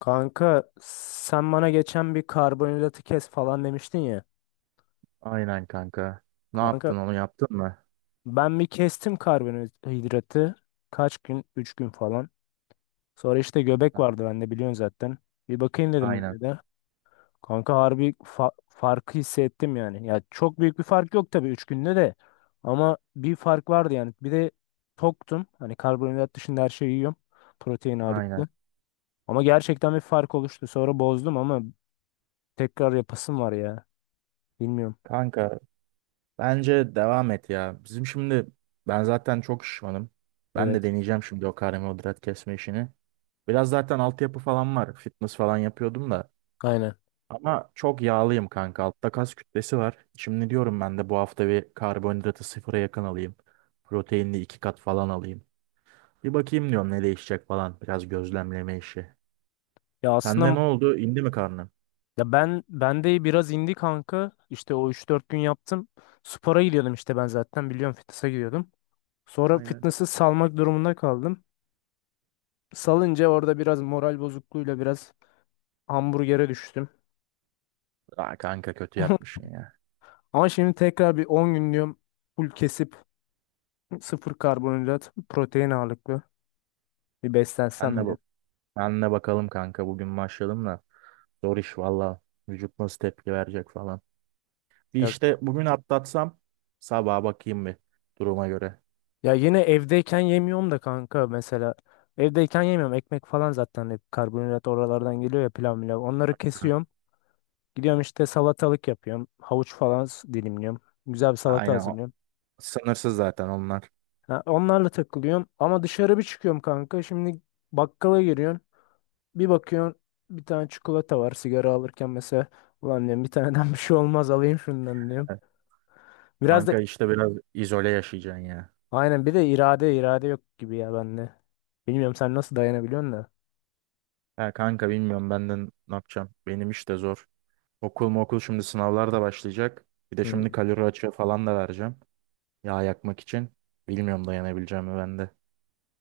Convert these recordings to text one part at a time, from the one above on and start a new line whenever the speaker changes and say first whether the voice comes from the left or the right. left: Kanka sen bana geçen bir karbonhidratı kes falan demiştin ya.
right: Aynen kanka. Ne
left: Kanka
right: yaptın onu yaptın mı?
left: ben bir kestim karbonhidratı. Kaç gün? 3 gün falan. Sonra işte göbek vardı bende biliyorsun zaten. Bir bakayım dedim
right: Aynen.
left: öyle de. Kanka harbi farkı hissettim yani. Ya çok büyük bir fark yok tabii 3 günde de. Ama bir fark vardı yani. Bir de toktum. Hani karbonhidrat dışında her şeyi yiyorum. Protein
right: Aynen.
left: ağırlıklı. Ama gerçekten bir fark oluştu. Sonra bozdum ama tekrar yapasım var ya. Bilmiyorum.
right: Kanka bence devam et ya. Bizim şimdi ben zaten çok şişmanım. Ben de
left: Evet.
right: deneyeceğim şimdi o karbonhidrat kesme işini. Biraz zaten altyapı falan var. Fitness falan yapıyordum da.
left: Aynen.
right: Ama çok yağlıyım kanka. Altta kas kütlesi var. Şimdi diyorum ben de bu hafta bir karbonhidratı sıfıra yakın alayım. Proteinli 2 kat falan alayım. Bir bakayım diyorum ne değişecek falan. Biraz gözlemleme işi.
left: Ya
right: Sende
left: aslında
right: ne oldu? İndi mi karnın?
left: ya ben de biraz indi kanka. İşte o 3-4 gün yaptım. Spora gidiyordum işte ben zaten biliyorum fitness'a gidiyordum. Sonra
right: Aynen.
left: fitness'ı salmak durumunda kaldım. Salınca orada biraz moral bozukluğuyla biraz hamburgere düştüm.
right: Aa, kanka kötü yapmışsın ya.
left: Ama şimdi tekrar bir 10 gün diyorum full kesip sıfır karbonhidrat, protein ağırlıklı bir
right: Ben
left: beslensem
right: de,
left: bile.
right: bak, ben de bakalım kanka bugün başladım da. Zor iş valla. Vücut nasıl tepki verecek falan. Bir
left: Ya,
right: işte bugün atlatsam sabaha bakayım bir duruma göre.
left: ya yine evdeyken yemiyorum da kanka mesela. Evdeyken yemiyorum. Ekmek falan zaten hep karbonhidrat oralardan geliyor ya pilav milav. Onları
right: Hı.
left: kesiyorum. Gidiyorum işte salatalık yapıyorum. Havuç falan dilimliyorum. Güzel bir salata
right: Aynen o.
left: hazırlıyorum.
right: Sınırsız zaten onlar.
left: Ha, onlarla takılıyorum. Ama dışarı bir çıkıyorum kanka. Şimdi bakkala giriyorsun. Bir bakıyorsun bir tane çikolata var sigara alırken mesela. Ulan diyorum bir taneden bir şey olmaz alayım şundan diyorum.
right: Evet.
left: Biraz da
right: Kanka işte biraz izole yaşayacaksın ya.
left: aynen bir de irade irade yok gibi ya bende. Bilmiyorum sen nasıl dayanabiliyorsun da.
right: Ya kanka bilmiyorum benden ne yapacağım. Benim iş de zor. Okul mu okul, şimdi sınavlar da başlayacak. Bir de
left: Hmm.
right: şimdi kalori açığı falan da vereceğim. Yağ yakmak için. Bilmiyorum dayanabileceğim mi ben de.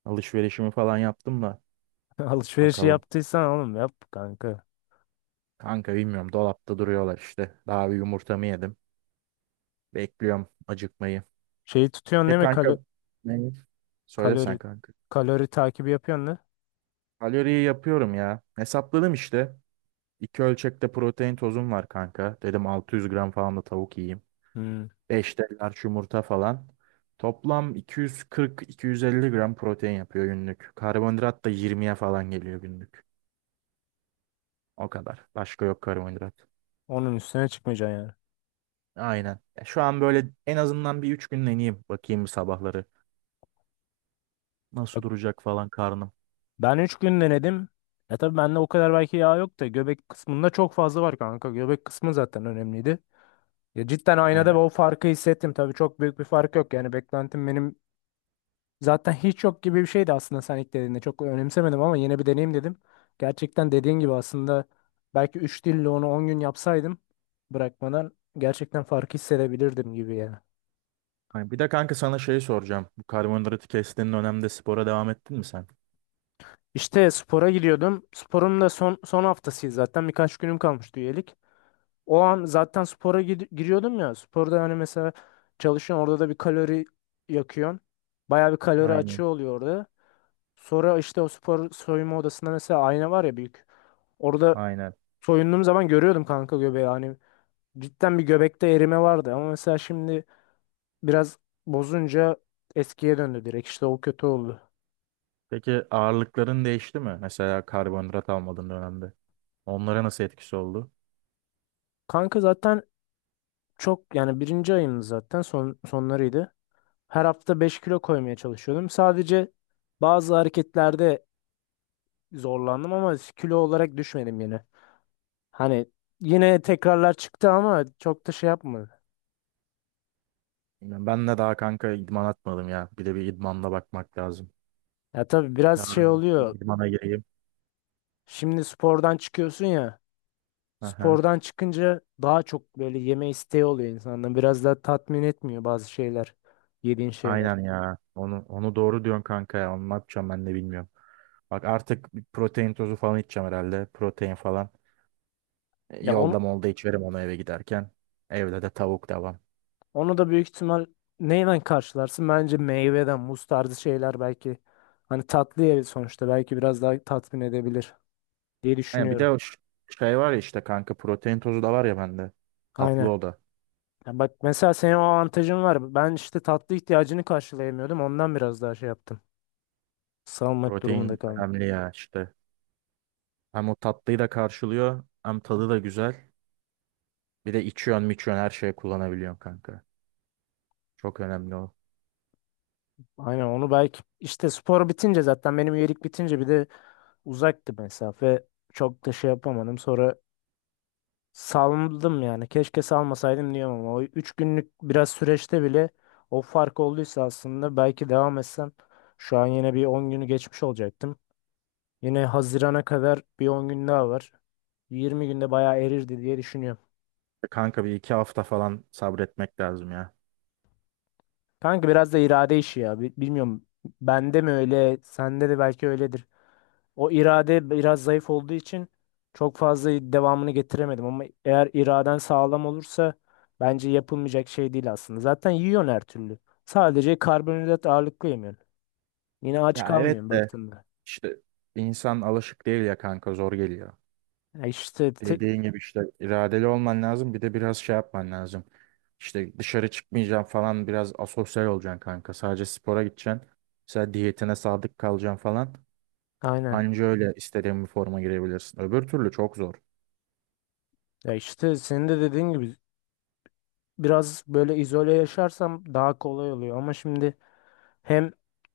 right: Alışverişimi falan yaptım da.
left: Alışverişi
right: Bakalım.
left: yaptıysan oğlum yap kanka.
right: Kanka bilmiyorum. Dolapta duruyorlar işte. Daha bir yumurtamı yedim. Bekliyorum acıkmayı.
left: Şeyi tutuyorsun
right: E
left: değil mi?
right: kanka, ne? Söylesen
left: Kalori
right: kanka.
left: kalori takibi yapıyorsun da.
right: Kaloriyi yapıyorum ya. Hesapladım işte. 2 ölçekte protein tozum var kanka. Dedim 600 gram falan da tavuk yiyeyim.
left: Hmm.
right: 5 de large yumurta falan. Toplam 240-250 gram protein yapıyor günlük. Karbonhidrat da 20'ye falan geliyor günlük. O kadar. Başka yok karbonhidrat.
left: Onun üstüne çıkmayacaksın yani.
right: Aynen. Ya şu an böyle en azından bir 3 gün deneyeyim, bakayım bir sabahları. Nasıl duracak falan karnım.
left: Ben 3 gün denedim. Ya tabii bende o kadar belki yağ yok da göbek kısmında çok fazla var kanka. Göbek kısmı zaten önemliydi. Ya cidden aynada
right: Aynen.
left: o farkı hissettim. Tabii çok büyük bir fark yok. Yani beklentim benim zaten hiç yok gibi bir şeydi aslında sen ilk dediğinde. Çok önemsemedim ama yine bir deneyim dedim. Gerçekten dediğin gibi aslında belki 3 dille onu 10 gün yapsaydım bırakmadan gerçekten farkı hissedebilirdim gibi ya.
right: Aynen. Bir de kanka sana şey soracağım. Bu karbonhidratı kestiğin dönemde spora devam ettin mi sen?
left: İşte spora gidiyordum. Sporun da son son haftasıydı zaten. Birkaç günüm kalmıştı üyelik. O an zaten spora giriyordum ya. Sporda hani mesela çalışıyorsun orada da bir kalori yakıyorsun. Bayağı bir kalori
right: Aynen.
left: açığı oluyor orada. Sonra işte o spor soyunma odasında mesela ayna var ya büyük. Orada
right: Aynen.
left: soyunduğum zaman görüyordum kanka göbeği. Hani cidden bir göbekte erime vardı ama mesela şimdi biraz bozunca eskiye döndü direkt. İşte o kötü oldu.
right: Peki ağırlıkların değişti mi? Mesela karbonhidrat almadığın dönemde. Onlara nasıl etkisi oldu?
left: Kanka zaten çok yani birinci ayımdı zaten sonlarıydı. Her hafta 5 kilo koymaya çalışıyordum. Sadece bazı hareketlerde zorlandım ama kilo olarak düşmedim yine. Hani yine tekrarlar çıktı ama çok da şey yapmadı.
right: Bilmiyorum. Ben de daha kanka idman atmadım ya. Bir de bir idmanla bakmak lazım.
left: Ya tabii biraz şey
right: Yarın bir
left: oluyor.
right: idmana gireyim.
left: Şimdi spordan çıkıyorsun ya.
right: Aha.
left: Spordan çıkınca daha çok böyle yeme isteği oluyor insanda. Biraz daha tatmin etmiyor bazı şeyler. Yediğin
right: Aynen
left: şeyler.
right: ya. Onu doğru diyorsun kanka ya. Onu ne yapacağım ben de bilmiyorum. Bak, artık bir protein tozu falan içeceğim herhalde. Protein falan. E,
left: Ya
right: yolda
left: onu,
right: molda içerim onu eve giderken. Evde de tavuk devam.
left: onu da büyük ihtimal neyle karşılarsın? Bence meyveden, muz tarzı şeyler belki. Hani tatlı yeri sonuçta belki biraz daha tatmin edebilir diye
right: Yani bir
left: düşünüyorum.
right: de o şey var ya işte kanka, protein tozu da var ya bende. Tatlı
left: Aynen.
right: o da.
left: Ya bak mesela senin o avantajın var. Ben işte tatlı ihtiyacını karşılayamıyordum. Ondan biraz daha şey yaptım. Salmak durumunda
right: Protein
left: kaldım.
right: önemli ya işte. Hem o tatlıyı da karşılıyor hem tadı da güzel. Bir de içiyorsun miçiyorsun, her şeye kullanabiliyorsun kanka. Çok önemli o.
left: Aynen onu belki işte spor bitince zaten benim üyelik bitince bir de uzaktı mesafe. Çok da şey yapamadım. Sonra saldım yani. Keşke salmasaydım diyorum ama o 3 günlük biraz süreçte bile o fark olduysa aslında belki devam etsem şu an yine bir 10 günü geçmiş olacaktım. Yine Haziran'a kadar bir 10 gün daha var. 20 günde bayağı erirdi diye düşünüyorum.
right: E, kanka bir iki hafta falan sabretmek lazım ya.
left: Kanka biraz da irade işi ya. Bilmiyorum. Bende mi öyle, sende de belki öyledir. O irade biraz zayıf olduğu için çok fazla devamını getiremedim ama eğer iraden sağlam olursa bence yapılmayacak şey değil aslında. Zaten yiyorsun her türlü. Sadece karbonhidrat ağırlıklı yemiyorsun. Yine aç
right: Ya
left: kalmıyorsun
right: evet de
left: baktığında.
right: işte, insan alışık değil ya kanka, zor geliyor.
left: Ya işte
right: Dediğin gibi işte iradeli olman lazım. Bir de biraz şey yapman lazım. İşte dışarı çıkmayacağım falan, biraz asosyal olacaksın kanka. Sadece spora gideceksin. Mesela diyetine sadık kalacaksın falan.
left: aynen.
right: Anca öyle istediğin bir forma girebilirsin. Öbür türlü çok zor.
left: Ya işte senin de dediğin gibi biraz böyle izole yaşarsam daha kolay oluyor ama şimdi hem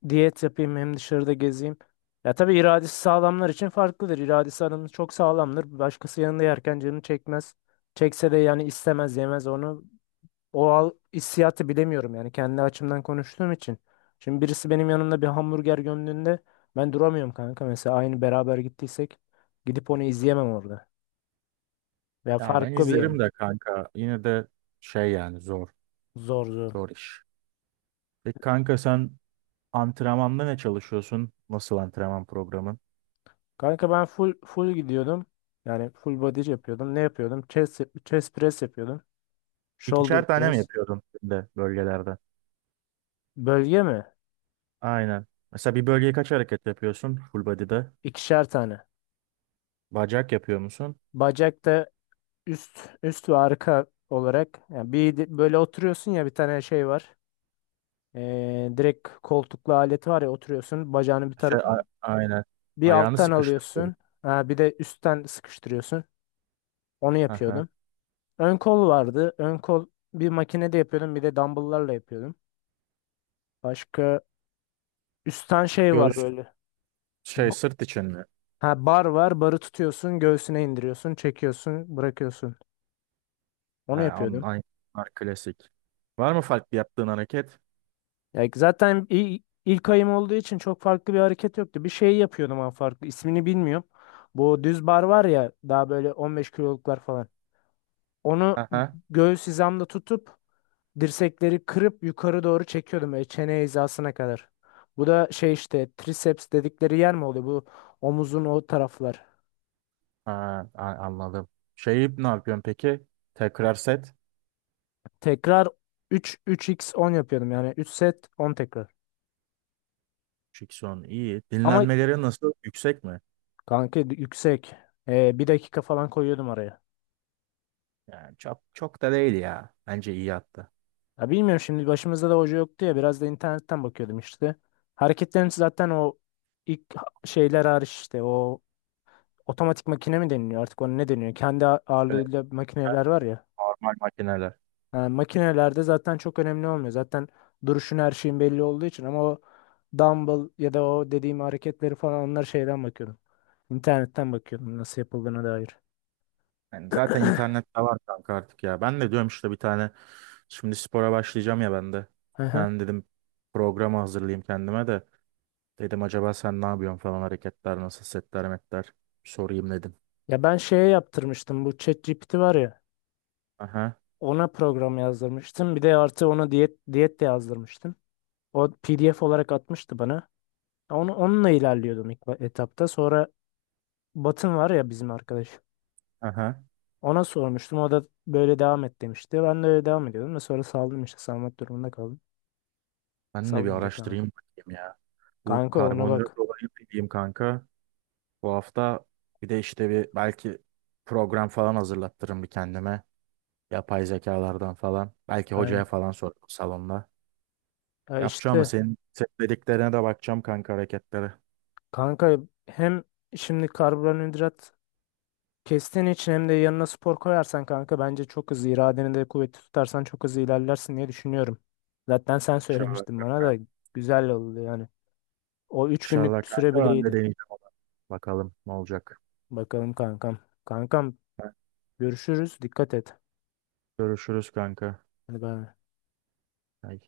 left: diyet yapayım hem dışarıda gezeyim. Ya tabii iradesi sağlamlar için farklıdır. İradesi adamın çok sağlamdır. Başkası yanında yerken canını çekmez. Çekse de yani istemez yemez onu. Hissiyatı bilemiyorum yani kendi açımdan konuştuğum için. Şimdi birisi benim yanımda bir hamburger gömdüğünde ben duramıyorum kanka. Mesela aynı beraber gittiysek gidip onu izleyemem orada. Veya
right: Ya ben
left: farklı bir
right: izlerim de
left: yemek.
right: kanka. Yine de şey yani, zor.
left: Zor zor.
right: Zor iş. Peki kanka sen antrenmanda ne çalışıyorsun? Nasıl antrenman programın?
left: Kanka ben full full gidiyordum. Yani full body yapıyordum. Ne yapıyordum? Chest press yapıyordum. Shoulder
right: İkişer tane mi
left: press.
right: yapıyordun de bölgelerde?
left: Bölge mi?
right: Aynen. Mesela bir bölgeye kaç hareket yapıyorsun full body'de?
left: İkişer tane.
right: Bacak yapıyor musun?
left: Bacakta üst üst ve arka olarak yani bir böyle oturuyorsun ya bir tane şey var. Direkt koltuklu aleti var ya oturuyorsun. Bacağını bir taraf
right: Şey, aynen.
left: bir
right: Ayağını
left: alttan
right: sıkıştırdın.
left: alıyorsun. Ha, bir de üstten sıkıştırıyorsun. Onu
right: Hı hı.
left: yapıyordum. Ön kol vardı. Ön kol bir makinede yapıyordum. Bir de dumbbell'larla yapıyordum. Başka üstten şey var
right: Göğüs
left: böyle.
right: şey,
left: Ba-
right: sırt için mi?
left: Ha, bar var. Barı tutuyorsun. Göğsüne indiriyorsun. Çekiyorsun. Bırakıyorsun.
right: He,
left: Onu yapıyordum.
right: klasik. Var mı farklı yaptığın hareket?
left: Ya zaten ilk ayım olduğu için çok farklı bir hareket yoktu. Bir şey yapıyordum ama farklı. İsmini bilmiyorum. Bu düz bar var ya daha böyle 15 kiloluklar falan. Onu
right: Hı hı.
left: göğüs hizamda tutup dirsekleri kırıp yukarı doğru çekiyordum böyle çene hizasına kadar. Bu da şey işte triceps dedikleri yer mi oluyor? Bu omuzun o taraflar.
right: Ha, anladım. Şeyi ne yapıyorsun peki? Tekrar set.
left: Tekrar 3 3x 10 yapıyordum yani 3 set 10 tekrar.
right: Şikson iyi.
left: Ama
right: Dinlenmeleri nasıl? Yüksek mi?
left: kanka yüksek. Bir dakika falan koyuyordum araya.
right: Yani çok çok da değil ya. Bence iyi hatta.
left: Ya bilmiyorum şimdi başımızda da hoca yoktu ya biraz da internetten bakıyordum işte. Hareketlerin zaten o ilk şeyler hariç işte o otomatik makine mi deniliyor artık ona ne deniyor? Kendi
right: Şöyle
left: ağırlığıyla makineler var ya.
right: normal makineler.
left: Yani makinelerde zaten çok önemli olmuyor. Zaten duruşun her şeyin belli olduğu için ama o dumbbell ya da o dediğim hareketleri falan onlar şeyden bakıyordum. İnternetten bakıyordum nasıl yapıldığına dair.
right: Yani zaten internette var kanka artık ya. Ben de diyorum işte bir tane, şimdi spora başlayacağım ya ben de.
left: Hı
right: Bir
left: hı.
right: tane dedim programı hazırlayayım kendime de. Dedim acaba sen ne yapıyorsun falan, hareketler nasıl, setler metler bir sorayım dedim.
left: Ya ben şeye yaptırmıştım bu ChatGPT var ya.
right: Aha,
left: Ona program yazdırmıştım. Bir de artı ona diyet de yazdırmıştım. O PDF olarak atmıştı bana. Onunla ilerliyordum ilk etapta. Sonra Batın var ya bizim arkadaş.
right: aha,
left: Ona sormuştum. O da böyle devam et demişti. Ben de öyle devam ediyordum ve sonra saldım işte salmak durumunda kaldım.
right: ben de bir
left: Sallayınca kanka.
right: araştırayım bakayım ya. Bu
left: Kanka ona
right: karbonhidrat
left: bak.
right: olayı diyeyim kanka. Bu hafta bir de işte bir belki program falan hazırlattırım bir kendime. Yapay zekalardan falan. Belki hocaya
left: Aynen.
right: falan sorarım salonda.
left: Ya
right: Yapacağım ama
left: işte
right: senin dediklerine de bakacağım kanka, hareketlere.
left: kanka hem şimdi karbonhidrat kestiğin için hem de yanına spor koyarsan kanka bence çok hızlı iradeni de kuvvetli tutarsan çok hızlı ilerlersin diye düşünüyorum. Zaten sen
right: İnşallah
left: söylemiştin bana
right: kanka.
left: da güzel oldu yani. O 3
right: İnşallah
left: günlük süre
right: kanka
left: bile
right: ben de
left: iyiydi.
right: deneyeceğim onu. Bakalım ne olacak.
left: Bakalım kankam. Kankam görüşürüz. Dikkat et.
right: Görüşürüz kanka.
left: Hadi bay, bay.
right: Ay.